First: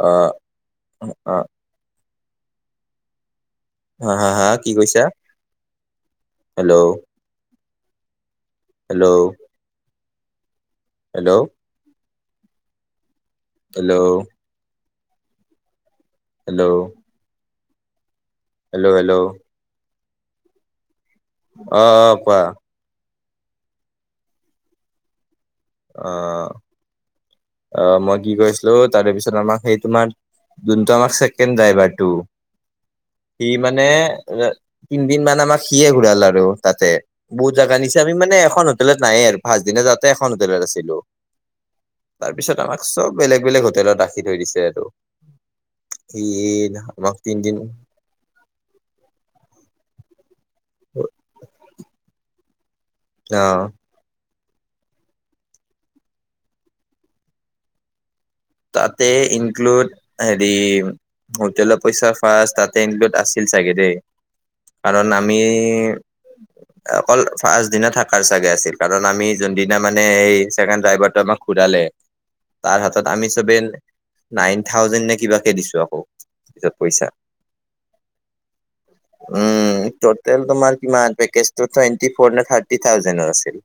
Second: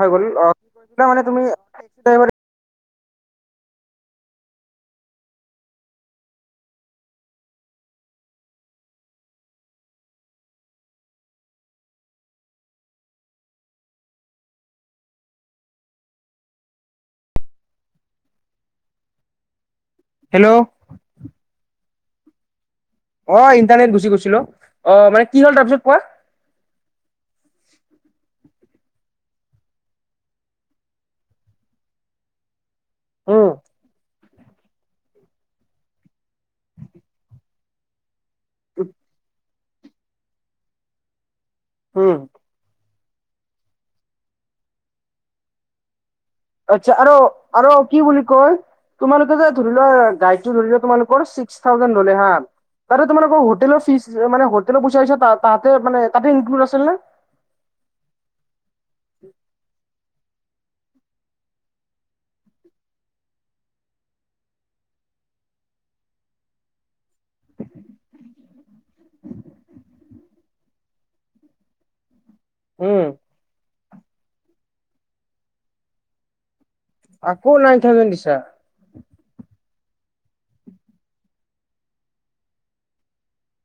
হৈ অ গলা মানে অ তুমি হ হা হা কি কৈছা hello hello hello hello hello hello hello hello অ অ কোৱা অ ইণ্টাৰনেট গুচি গৈছিল অ অহ মানে কি হ'ল তাৰপিছত কোৱা অ অ মই কি কৈ আছিলো তাৰে পিছত আমাক সেই তোমাৰ যোনটো আমাক ছেকেণ্ড ডাইভাৰটো উম সি মানে তিনদিন মান আমাক সিয়ে ঘূৰাল আৰু তাতে বহুত জোগা নিছে আমি মানে এখন হোটেলত নায়েই আৰু পাচ দিনা যাওঁতে এখন হোটেলত আছিলো। উম তাৰপিছত আমাক চব বেলেগ বেলেগ হোটেলত ৰাখি থৈ দিছে আৰুটো আচ্ছা আৰু আৰু কি বুলি কয় তোমালোকে যে ধৰি লোৱা গাডীটো ধৰি লোৱা। তোমালোকৰ চিস্ক থাউজেন ললে হা আৰু তোমালোকৰ অ হোটেল ফিজ মানে হো পইচা হিচাপ তাতে মানে তাতে ইনক্লুড আছিল নে? তাতে ইনক্লুড হেৰি হোটেলৰ পইচা ফাষ্ট তাতে ইনক্লুড আছিল চাগে দেই কাৰণ আমি অকল ফাষ্টট দিনা থকাৰ চাগে আছিল কাৰণ আমি যোনদিনা মানে সেই ছেকেণ্ড ডাইভটো আমাক কুদালে তাৰ উম হাতত আমি চবে নাইন থাউজেণ্ড নে কিবাকে দিছো আকৌ পইচা আকৌ নাইন থাউজেণ্ড দিছা উম। টোটেল তোমাৰ কিমান পেকেজ টুৱেণ্টি ফ'ৰ নে থাৰ্টি থাউজেণ্ডৰ আছিল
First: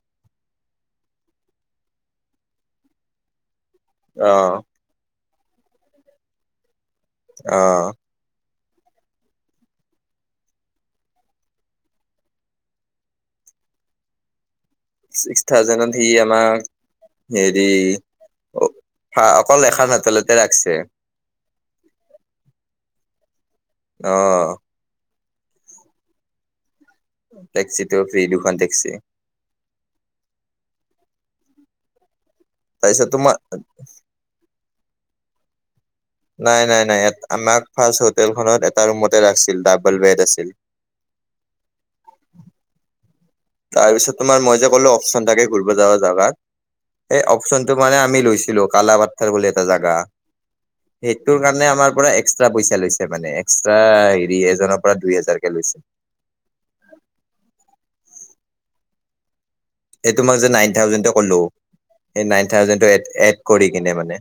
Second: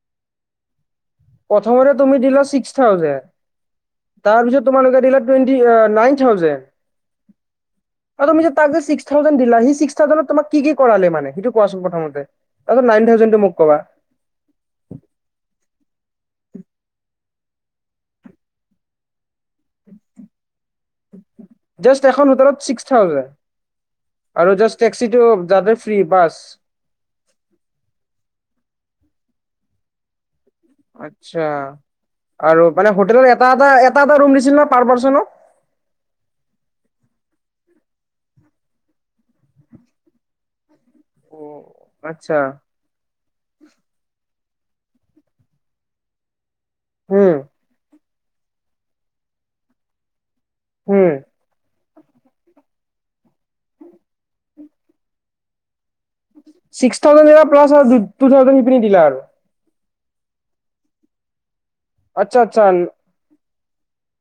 প্ৰথমতে তুমি দিলা চিক্স থাউজেন অ তাৰ পিছত তোমালোকে দিলা টুৱেণ্টি নাইন থাউজেন অ তাক যে ছিক্স থাউজেন দিলা সি ছিক্স থাউজেনত তোমাক কি কি কৰালে মানে সেইটো কোৱা চোন প্ৰথমতে ত নাইন থাউজেন টো মোক কবা ছিক্স থাউজেনত সি আমাক হেৰি অকল এখান হোটেলতে ৰাখছে জাচ এখন হোটেলত ছিক্স থাউজেন অ আৰু জাচ্ টেক্সিটো যাতে ফ্ৰী বাছ টেক্সিটো ফ্ৰী দুখন টেক্সি আচ্ছা আৰু মানে তাৰপিছত হোটেলৰ তোমাৰ এটা এ এটা এটা ৰুম দিছিল ন পাৰ পাৰ্চন ন নাই নাই নাই আমাক ফাৰ্ষ্ট হোটেলখনত এটা ৰুমতে ৰাখিছিল ডাবল বেড আছিল অ আচ্ছা তাৰ পিছত তোমাৰ মই যে ক'লো অপশচন থাকে ঘুৰিব যা জোগাত সেই উম অপশচনটো মানে। আমি লৈছিলো কালাপাঠাৰ বুলি এটা জোগা উম সেইটো কাৰণে আমাৰ পৰা এক্সট্ৰা পইচা লৈছে মানে এক্সট্ৰা হেৰি এজনৰ পৰা দুই হাজাৰ কে লৈছে কি দিলা আৰু এইটো ম‌ই যে নাইন থাউজেন টো ক'লো সেই আচ্ছা নাইন আচ্ছা থাউজেন টো এড এড কৰি কিনে মানে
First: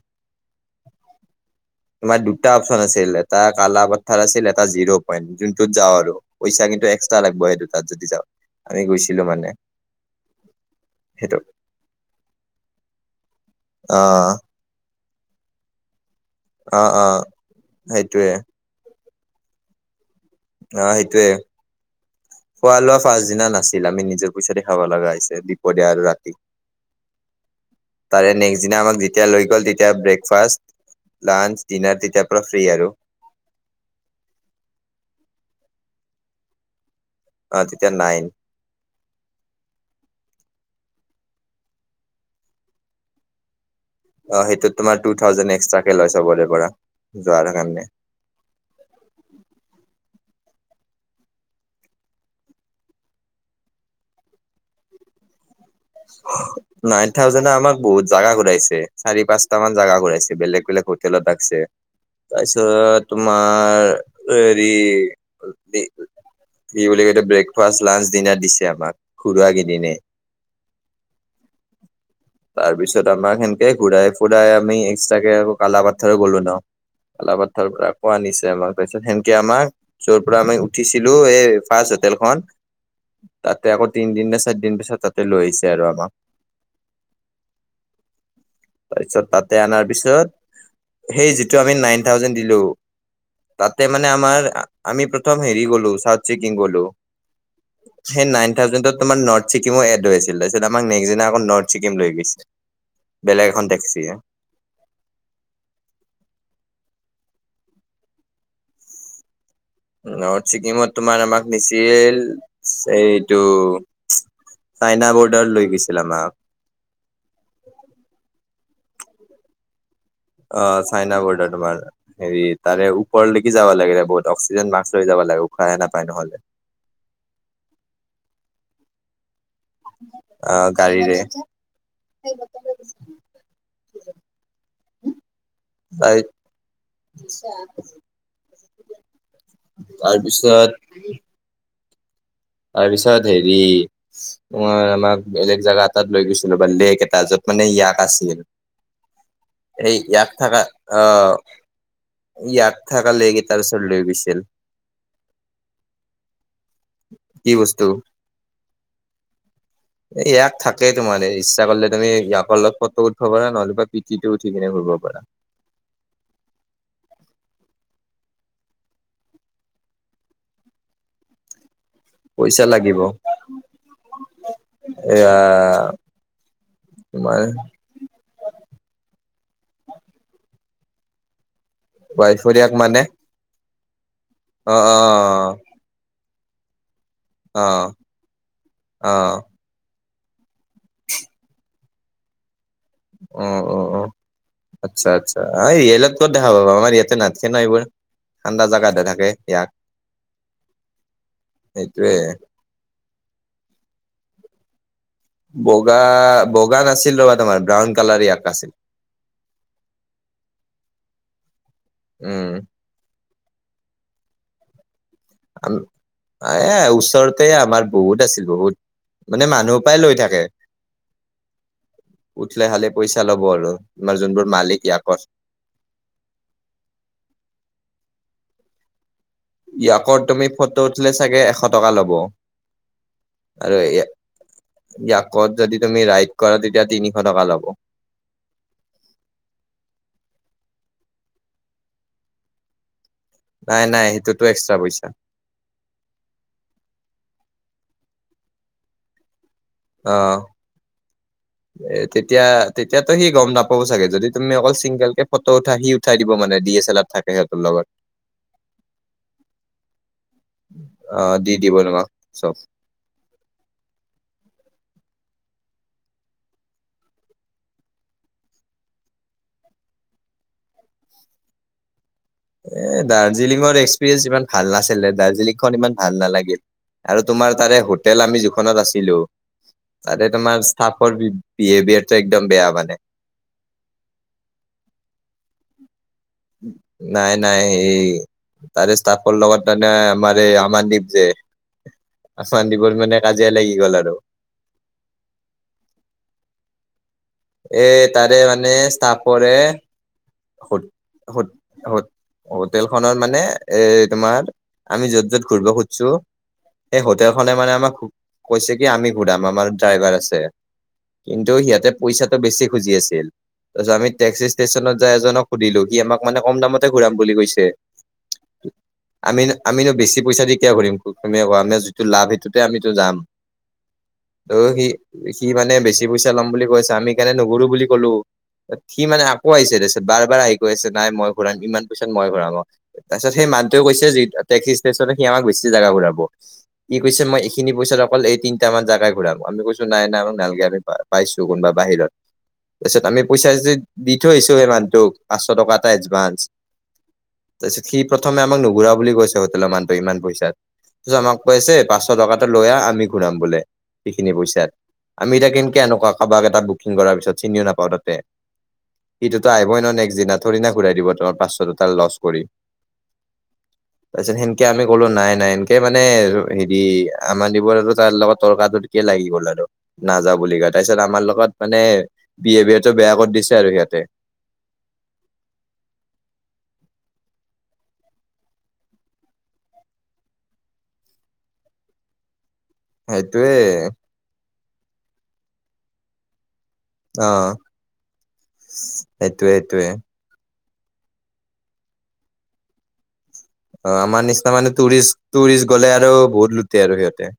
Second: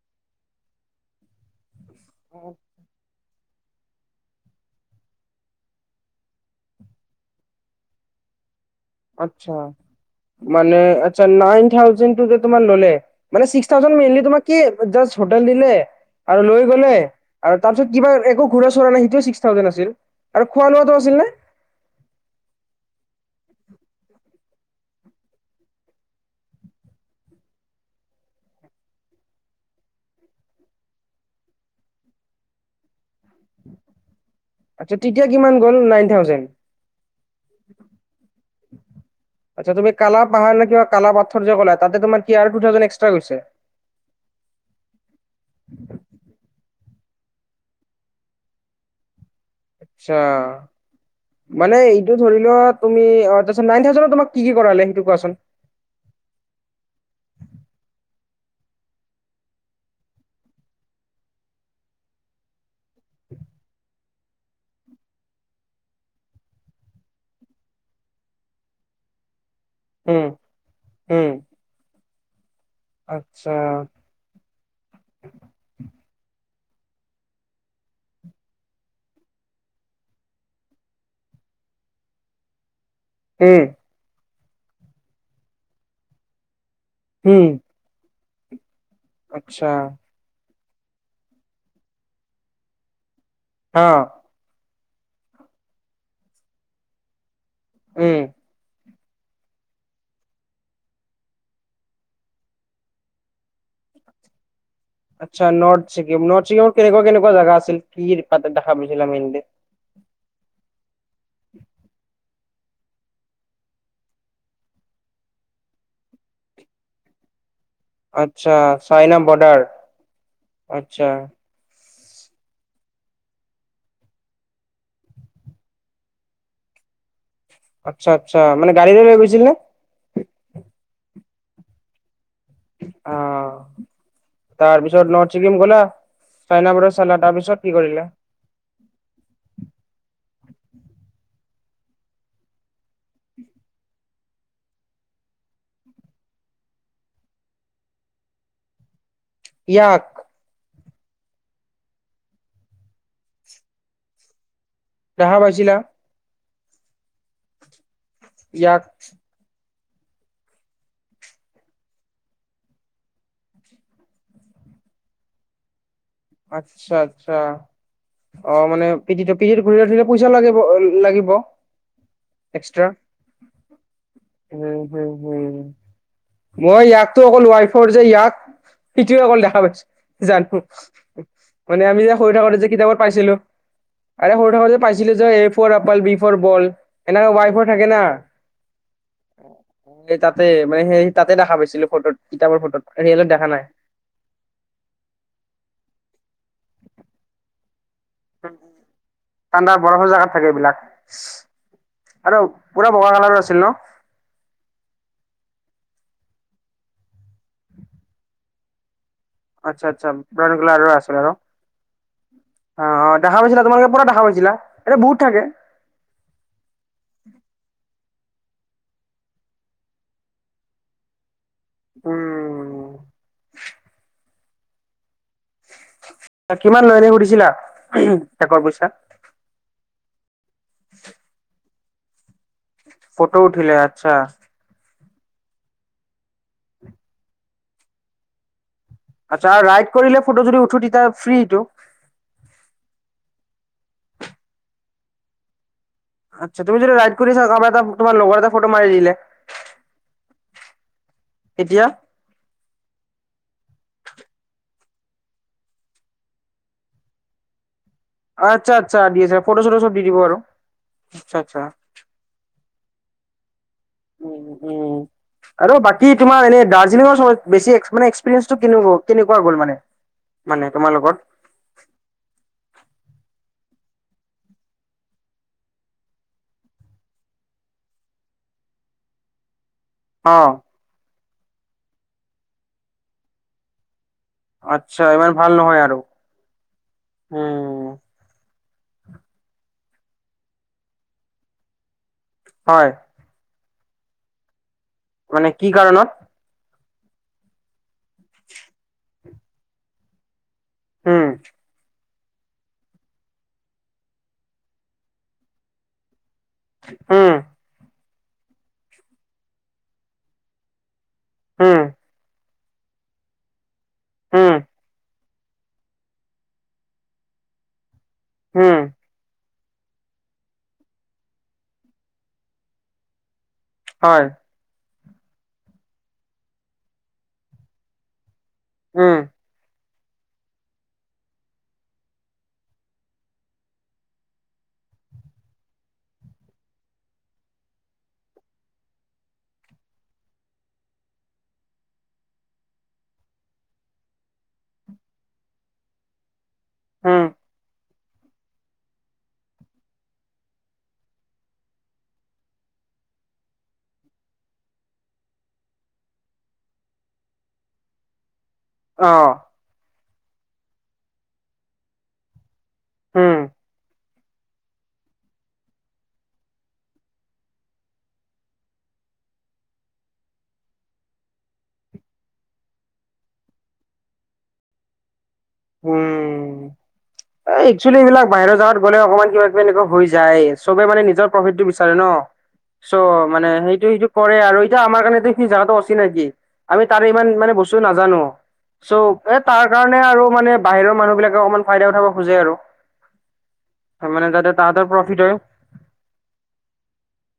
তোমাৰ দুটা অপশন আছিল এটা কালাপথাৰ আছিল এটা জিৰ' পইণ্ট যোনটোত যাওঁ আৰু পইচা কিন্তু এক্সট্ৰা লাগিব সেইটো তাত যদি যাওঁ আমি গৈছিলো মানে আচ্ছা। মানে আচ্ছা সেইটো নাইন থাউজেন তোমাৰ ললে মানে ছিক্স থাউজেন মেনলি অ', তোমাৰ কি জাচ্ হোটেল দিলে আৰু লৈ অ', গ'লে অ'। আৰু তাৰপিছত কিবা সেইটোয়ে একো ঘুৰা চৰা নাই সেইটোৱে ছিক্স থাউজেন আছিল আৰু খোৱা অ লোৱাটো আছিল নে সেইটোয়ে খোৱা লোৱা পাচদিনা ন আছে আমি নিজৰ পইচাতে খাব লগা হৈছে দুপৰীয়া আৰু ৰাতি তাৰে নেক্সট দিনা আমাক যেতিয়া লৈ গ'ল তেতিয়া ব্ৰেকফাষ্ট লাঞ্চ ডিনাৰ তেতিয়াৰ পৰা ফ্ৰী আৰু আচ্ছা তেতিয়া কিমান গ'ল নাইন থাউজেণ্ড অ তেতিয়া নাইন আচ্ছা তুমি কালা পাহাৰলৈ কিবা কালা পথৰ যে কলা তাতে তোমাৰ কি টুথাউজেন এক্সাট্ৰা গৈছে অ সেইটোত তোমাৰ টু থাউজেণ্ড এক্সট্ৰাকে লয় চবৰে পৰা যোৱাৰ কাৰণে আচ্ছা মানে এইটো ধৰি লোৱা তুমি তাৰপিছত নাইন থাউজেণ্ড তোমাক কি কি কৰালে সেইটো কোৱাচোন নাইন থাউজেণ্ডে আমাক বহুত জাগা ঘূৰাইছে চাৰি পাঁচটা মান জাগা ঘূৰাইছে বেলেগ বেলেগ হোটেলত ৰাখিছে তাৰ পিছত তোমাৰ হেৰি কি বুলি কয় এইটো ব্ৰেকফাষ্ট লাঞ্চ ডিনাৰ দিছে আমাক ঘুৰোৱা কেইদিনে হম তাৰপিছত আমাৰ সেনেকে ঘূৰাই ফুৰাই আমি এক্সট্ৰাকে কালপথাৰ গলো ন কলাপাৰথৰ পৰা কোৱা আনিছে আমাক তাৰপিছত সেনকে আমাক যৰ পৰা আমি উঠিছিলো এই ফাৰ্ষ্ট হোটেলখন উম তাতে আকৌ তিন দিন বা চাৰি দিন পিছত তাতে লৈ আহিছে আৰু আমাক হম তাৰপিছত তাতে অনাৰ পিছত সেই যিটো আমি নাইন থাউজেন দিলো তাতে হা মানে আমাৰ আমি প্ৰথম হেৰি গ'লো চাউথ ছিকিম গলোঁ উম সেই নাইন থাউজেড তোমাৰ নথ চিকিম এড লৈ আছিল তাৰপিছত আমাক নেক্স দিনাখন নৰ্থ ছিকিম লৈ গৈছে বেলেগ এখন টেক্সিয়ে আচ্ছা নৰ্থ ছিকিম নৰ্থ ছিকিমৰ কেনেকুৱা কেনেকুৱা জেগা আছিল কি কি দিপাৰ্টমেন দেখা পাইছিলা মেনকে। নৰ্থ ছিকিমত তোমাক আমাক নিছিল। এইটো চাইনা বৰ্ডাৰ লৈ গৈছিল আমাক। আচ্ছা চাইনা বৰ্ডাৰ। অ আচ্ছা চাইনা বৰ্ডাৰ তোমাৰ। হেৰি তাৰে ওপৰলৈকে যাব লাগে বহুত অক্সিজেন মাক্ক লৈ যাব লাগে উশাহে নাপায় নহলে। আচ্ছা আচ্ছা মানে গাড়ীৰে লৈ গৈছিল নে। আহ গাড়ীৰে। অ। তাৰপিছত নৰ্থ চিকিম গলা, তাৰ চাইনা বৰ্ডাৰ চালা তাৰপিছত কি কৰিলা? উম [inaudible] তাৰপিছত। তাৰপিছত হেৰি অ আমাক বেলেগ জেগা এটাত লৈ গৈছিল বান্দে এটা যত মানে ইয়াক আছিল, সেই ইয়াক থকা অ ইয়াত থকা লেগ তাৰ ওচৰত লৈ গৈছিল। দেখা পাইছিলা। কি বস্তু। ইয়াক। ইয়াক থাকেই তোমাৰ এই ইচ্ছা কৰিলে তুমি ইয়াকৰ অলপ ফটো উঠিব পাৰা নহলেবা পিটটো উঠি কিনে ঘূৰিব পাৰা। আচ্ছা আচ্ছা। অ মানে পি পিটি ঘূৰি ধিলে পইচা লাগিব লাগিব। পইচা এক্সট্ৰা লাগিব। উম উম এয়া উম। মই ইয়াকতো তোমাৰ অকল ৱাইফৰ যে ইয়াক সেটোৱে অকল দেখা পাইছো জান। মানে আমি যে সৰু ৱাইফৰ থাকোতে যে ইয়াক কিতাপত মানে পাইছিলোঁ। আৰে সৰু অ অ থাকোতে পাইছিলো যে A for apple, B for ball. এনেকা ৱাইফৰ অ থাকে ন। অ তাতে মানে সেই তাতে দেখা পাইছিলোঁ ফটোত কিতাপৰ ফটোত। ৰিয়েলত দেখা উম নাই অ অ আচ্ছা আচ্ছা। অ ৰিয়েলত ক'ত দেখা পাব আমাৰ ইয়াতে নাথাকে না, এইবোৰ ঠাণ্ডা জাগাতে থাকে। ইয়াক ঠাণ্ডা বৰফৰ জেগাত থাকে এইবিলাক। সেইটোয়ে আৰু পুৰা বগা কালাৰৰ আছিল ন। বগা বগা নাছিল ৰ'বা তোমাৰ ব্ৰাউন কালাৰ ইয়াক আছিল। আচ্ছা আচ্ছা ব্ৰাউন কালাৰ আছিলে ন। উম! দেখা পাইছিলা তোমালে পৰা দেখা পাইছিলা এনেই বহুত থাকে এ ওচৰতে আমাৰ। বহুত আছিল বহুত মানে মানুহৰ পৰাই লৈ থাকে। উঠিলে উম খালে পইচা ল'ব আৰু তোমাৰ যোনবোৰ মালিক ইয়াকৰ। কিমান লয় এনেই সুধিছিলা একৰ পইচা। তাকৰ তুমি ফটো উঠিলে চাগে এশ টকা ল'ব। ফটো উঠিলে আৰু আচ্ছা। ইয়াকত যদি তুমি ৰাইড কৰা তেতিয়া তিনিশ টকা লব। আচ্ছা ৰাইড কৰিলে ফটো যদি উঠো তেতিয়া ফ্ৰীটো নাই নাই সেইটোতো এক্সট্ৰা পইচা। আচ্ছা তুমি যদি ৰাইড কৰিছা আমাৰ এটা তোমাৰ লগৰ এটা ফটো মাৰি দিলে। অহ তেতিয়া এ তেতিয়া তেতিয়াতো সি গম নাপাব চাগে যদি তুমি অকল চিং ফটো উঠা সি উঠাই দিব মানে ডি এ চেলাৰ থাকে সিহঁতৰ লগত। আচ্ছা আচ্ছা চও উ উম আৰু বাকী তোমাৰ এনে দাৰ্জিলিঙৰ বেছি নে এক্সপিৰিয়েঞ্চটো কেনেকুৱা হ'ল মানে মানে তোমালোকত এ দাৰ্জিলিঙৰ এক্সপিৰিয়েঞ্চ ইমান ভাল নাছিলে দাৰ্জিলিংখন ইমান ভাল নালাগিল আৰু তোমাৰ তাৰে হোটেল আমি যিখনত আছিলো তাতে অ তোমাৰ ষ্টাফৰ বিহেভিয়াৰটো একদম বেয়া মানে আচ্ছা ইমান ভাল নহয় আৰু নাই নাই উম সেই তাৰে ষ্টাপৰ লগত মানে আমাৰ এই আমাৰ দ্বীপ যে হয় চনদিপৰ মানে কাজিয়া লাগি গ'ল আৰু মানে কি কাৰণত এ তাৰে মানে ষ্টাফৰে উম হোটেল খনৰ মানে এ তোমাৰ আমি য'ত য'ত ঘূৰিব খুজিছো। সেই উম হোটেলখনে মানে আমাক কৈছে কি আমি ঘুৰাম আমাৰ ড্ৰাইভাৰ আছে কিন্তু উম সিহঁতে পইচাটো বেছি খুজি আছিল। আমি টেক্সি উম ষ্টেণ্ডত গৈ এজনক সুধিলো সি আমাক মানে কম দামতে ঘূৰাম বুলি কৈছে উম আমি আমি নো বেছি পইচা দি কিও ঘুৰিম আমাৰ যিটো লাভ সেইটোতে আমিতো যাম হয় ত সি সি মানে বেছি পইচা লম বুলি কৈছে আমি সেই কাৰণে নুঘূৰোঁ বুলি ক'লো। সি উম মানে আকৌ আহিছে। বাৰ বাৰ আহি কৈছে নাই মই ঘুৰাম ইমান পইচাত মই ঘুৰামো তাৰ পিছত সেই মানুটো কৈছে সিহঁতে বেছি জেগা ঘূৰাব। কি কৈছে মই এইখিনি পইচা অকল এই তিনটা মান জাগাই ঘুৰাম আমি কৈছো নাই নাই নালগে আমি পাইছো কোনবা। বাহিৰত তাৰপিছত আমি পইচা যদি দি থৈ আহিছো সেই মানুটোক পাঁচশ টকা এটা এডভান্স। উম তাৰপিছত সি প্ৰথমে আমাক নুঘুৰা জ [unintelligible] মাক আমি এতিয়া কেনকে এনেকুৱা কাৰোবাক এটা ক অ [unintelligible] থুৰেনা ঘূৰাই দিব তোমাৰ পাচঁশ তাৰ লছ কৰি [unintelligible] হম তাৰপিছত সেনকে আমি কলো নাই নাই সেনকে মানে হেৰি আমাৰ দিবোৰ আৰু তাৰ লগত তৰ্কা ত লাগি গ'ল আৰু নাযাওঁ বুলি কয় তাৰপিছত আমাৰ লগত মানে বিহেভিয়াৰটো বেয়া কৰি দিছে আৰু সিহঁতে উম এ একচুৱেলি এইবিলাক বাহিৰৰ যাৱাত গ'লে অকমান কিবা কিবি এনেকুৱা হৈ যায় চবে মানে নিজৰ প্ৰফিটটো বিচাৰে ন [unintelligible] চ' মানে সেইটোয়ে সেইটো সেইটো কৰে আৰু টো আাৰ কাৰণে এইখিনি যাতো অছি নেকি আমি তাৰে ইমান অ মানে বস্তু নাজানো চ' এ সেইটোয়ে তাৰ সেইটোয়ে কাৰণে আৰু মানে বাহিৰৰ মানুহ বিলাকে অকমান ফাইদা উঠাব খোজে আৰু অ আমাৰ যাতে নিচিনা মানে তাহাঁতৰ প্ৰফিট হয়। টুৰিষ্ট টুৰিষ্ট গলে আৰু বহুত লুটে আৰু সিহঁতে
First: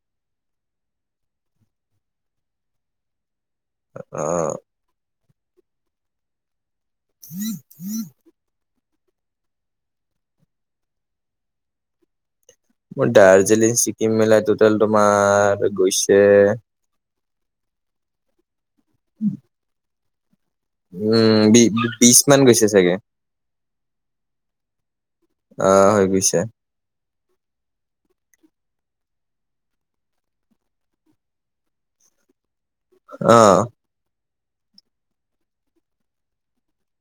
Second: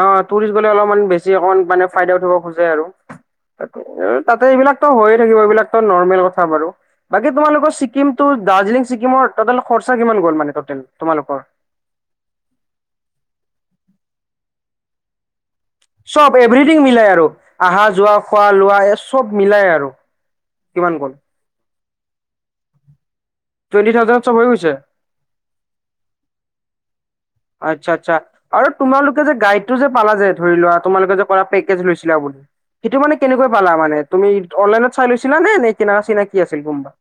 অ টোৰিষ্ট গলে অলপমান বেছি অকণ মানে ফাইদা উঠিব খোজে আৰু তা আৰু তাতে অ এইবিলাকো হয় থাকিব এইবিলাক টো নৰ্মেল কথা বাৰো বাকি তোমালোকৰ ছিকিম টো দাৰ্জিলিং ছিকিমৰ টতেল খৰচা কিমান গ'ল মানে তটেল তোমালোকৰ মোৰ দাৰ্জিলিং ছিকিম মেলাই টোটল তোমাৰ গৈছে চব এভৰিথিং মিলাই আৰু আহা যোৱা খোৱা লোৱা এই চব মিলাই আৰু কিমান গ'ল? উম বিচ মান গৈছে চাগে টুৱেণ্টি থাউজেণ্ডত চব হৈ গৈছে? আহ হৈ গৈছে আচ্ছা আচ্ছা আৰু তোমালোকে যে গাইডটো যে পালা যে ধৰি লোৱা তোমালোকে যে কৰা পেকেজ লৈছিলা আনি সেইটো মানে অ কেনেকৈ পালা মানে তুমি অনলাইনত চাই লৈছিলা নে নে কিনা চিনাকি আছিল কোনোবা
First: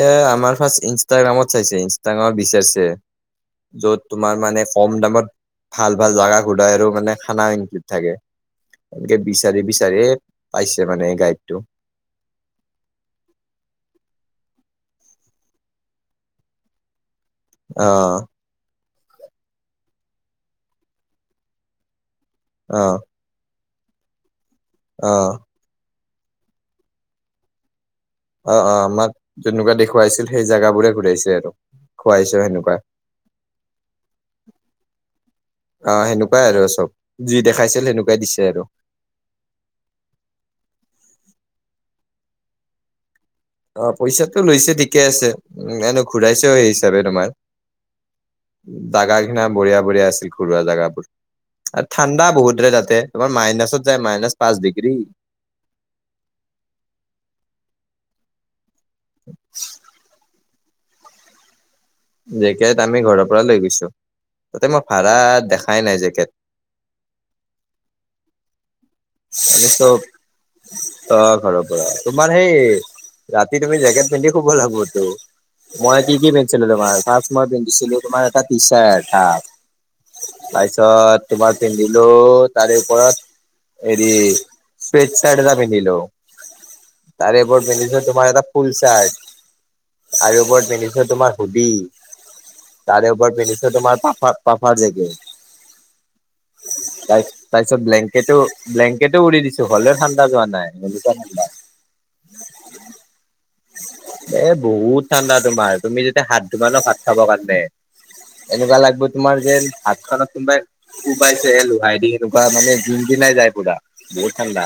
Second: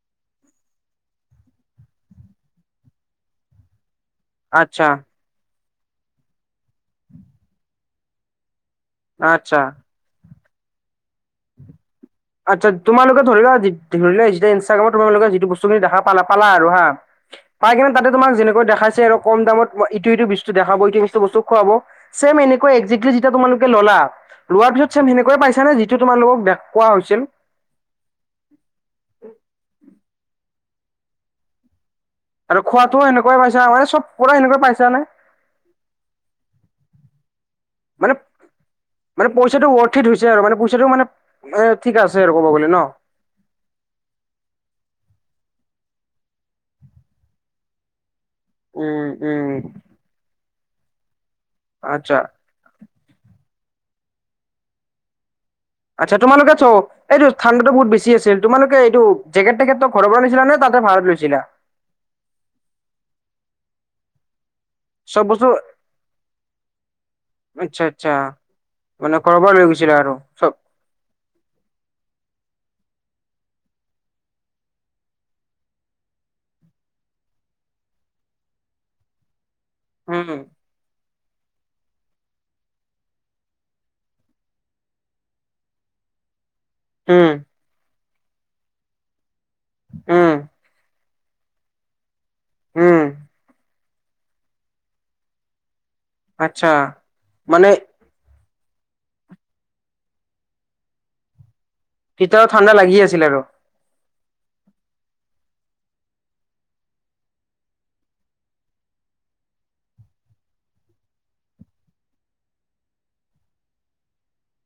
এ আমাৰ ফাৰ্ষ্ট ইনষ্টাগ্ৰামত চাইছে ইনষ্টাগ্ৰামত বিচাৰিছে য'ত তোমাৰ মানে আচ্ছা কম দামত ভাল ভাল জাগা ঘূৰাায় আৰু মানে খানা ইনক্লুড থাকে এনেকে আচ্ছা বিচাৰি বিচাৰি পাইছে মানে। গাইডটো আচ্ছা তোমালোকে ধৰি তোমালোক যি বস্তু দেখা পা পালা আৰু হা পাই অ কিনে তাতে তোমাৰ যেনেকৈ দেখাইছে। তেৰ কম দামত ইটো সিটো বস্তু দেখাব বস্তু খুৱাব চেম এনেকৈ অ এক্সাক্টলী যেতিয়া তোমালোকে তান [unintelligible] ললা লোৱাৰ পিছত চেম অ সেনেকৈয়ে পাইছা নে যিটো তোমালোকক দে কোৱা হৈছিল অ অ আমাক যেনেকুৱা দেখুৱাইছিল সেই জাগাবোৰে ঘূৰাইছে আৰু খুৱাইছো আৰু সেনেকুৱা খোৱাতো সেনেকুৱে পাইছা মানে চব খ এনেকয়ে পাইছা নে [unintelligible] অ সেনেকুৱাই আৰু চব যি দেখাইছিল মানে সেনেকুৱাই দিছে আৰু মানে পইচাটো ৱৰ্থিত হৈছে আৰু মানে পইচাটো মানে এ ঠিক আছে আৰু ক'ব গ'লে ন অ পইচাটো লৈছে ঠিকে আছে উ এনো ঘূৰাইছে এই হিচাপে তোমাৰ উম জাগা খিনা উম বঢ়িয়া বঢ়িয়া আছিল ঘৰুৱা জাগাবোৰ আৰু আচ্ছা ঠাণ্ডা বহুতৰে তাতে তোমাৰ মাইনাছত যায় মাইনাছ পাঁচ ডিগ্ৰী আচ্ছা তোমালোক চ এইটো ঠাণ্ডাো বহুত বেছি আছিল তোমালোকে এইটো জেকেটেকেটটো ঘৰৰ পৰা নিছিলা নে [unintelligible] তাতে ভাৰাত লৈছিলা জকীয়াত আমি ঘৰৰ পৰা লৈ গৈছো [unintelligible] তাতে মই ভাড়া চব বস্তু দেখাই নাই জেকেট আচ্ছা আচ্ছা মানে ঘৰৰ পৰা লৈ ত গৈছিলা চব আৰু চব ত ঘৰৰ পৰা তোমাৰ সেই ৰাতি তুমি জেকেট পিন্ধি শুভ লাগিব [unintelligible] টো মই কি কি পিন্ধিছিলো তোমাৰ ফাৰ্ষ মই পিন্ধিছিলো তোমাৰ এটা টি চাৰ্ট উম তাৰপিছত তোমাৰ পিন্ধিলো তাৰে ওপৰত এৰি ফিট চাৰট এটা পিন্ধিলো উম তাৰেপ পিন্ধিছো তোমাৰ এটা [unintelligible] ফুল চাৰ্ট উম আৰু ওপৰত পিন্ধিছো তোমাৰ হুবি [unintelligible] উম তাৰে ওৰ পিন্নিছো তোমাৰ পফ পাফাৰ যেগে। আচ্ছা তাৰ মানে তাৰপিছত ব্লেংকেটো ব্লেংকেটো উৰি দিছো হলেও ঠাণ্ডা যোৱা নাই গা ঠাণ্ডা ভিতৰত ঠাণ্ডা লাগি আছিল আৰু এ বহুত ঠাণ্ডা তোমাৰ তুমি যেতিয়া হাত দুমানৰ ভাত খাব কাৰণে এনেকুৱা লাগব তোমাৰ যে হাত খত কোনোবাই উবাইছেহ লোহাই দি সেনেকুৱা মানে গুণ গ নাই যায় কুা বহু ঠাণ্ডা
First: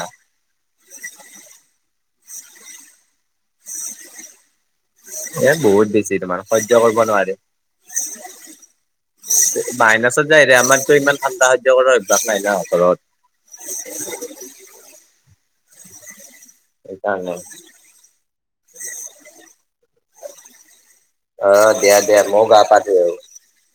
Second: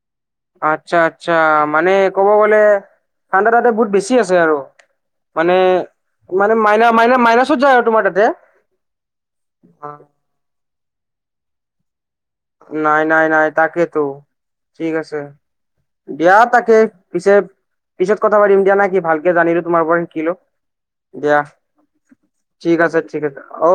আচ্ছা আচ্ছা মানে ক'ব গ'লে ঠাণ্ডা তাতে বহুত বেছি আছে আৰু এ মানে বহুত বেছি তোমাৰ মানে সহ্য মাইনা কৰিব মাইনা মাইনাছত যায় আৰু তোমাৰ তাতে বাইনাছত যায়ৰে আমাৰতো ইমান ঠাণ্ডা সহ্য কৰা নাই নাই নাই তাকেতো ঠিক আছে দিয়া তাকে পিছে সেইকাৰণে। পিছত কথা পাতিম দিয়া নে কি ভালকে জানিলো তোমাৰ পৰা শিকিলো দিয়া অ দিয়া দিয়া মগা ঠিক আছে পাটো ঠিক আছে অ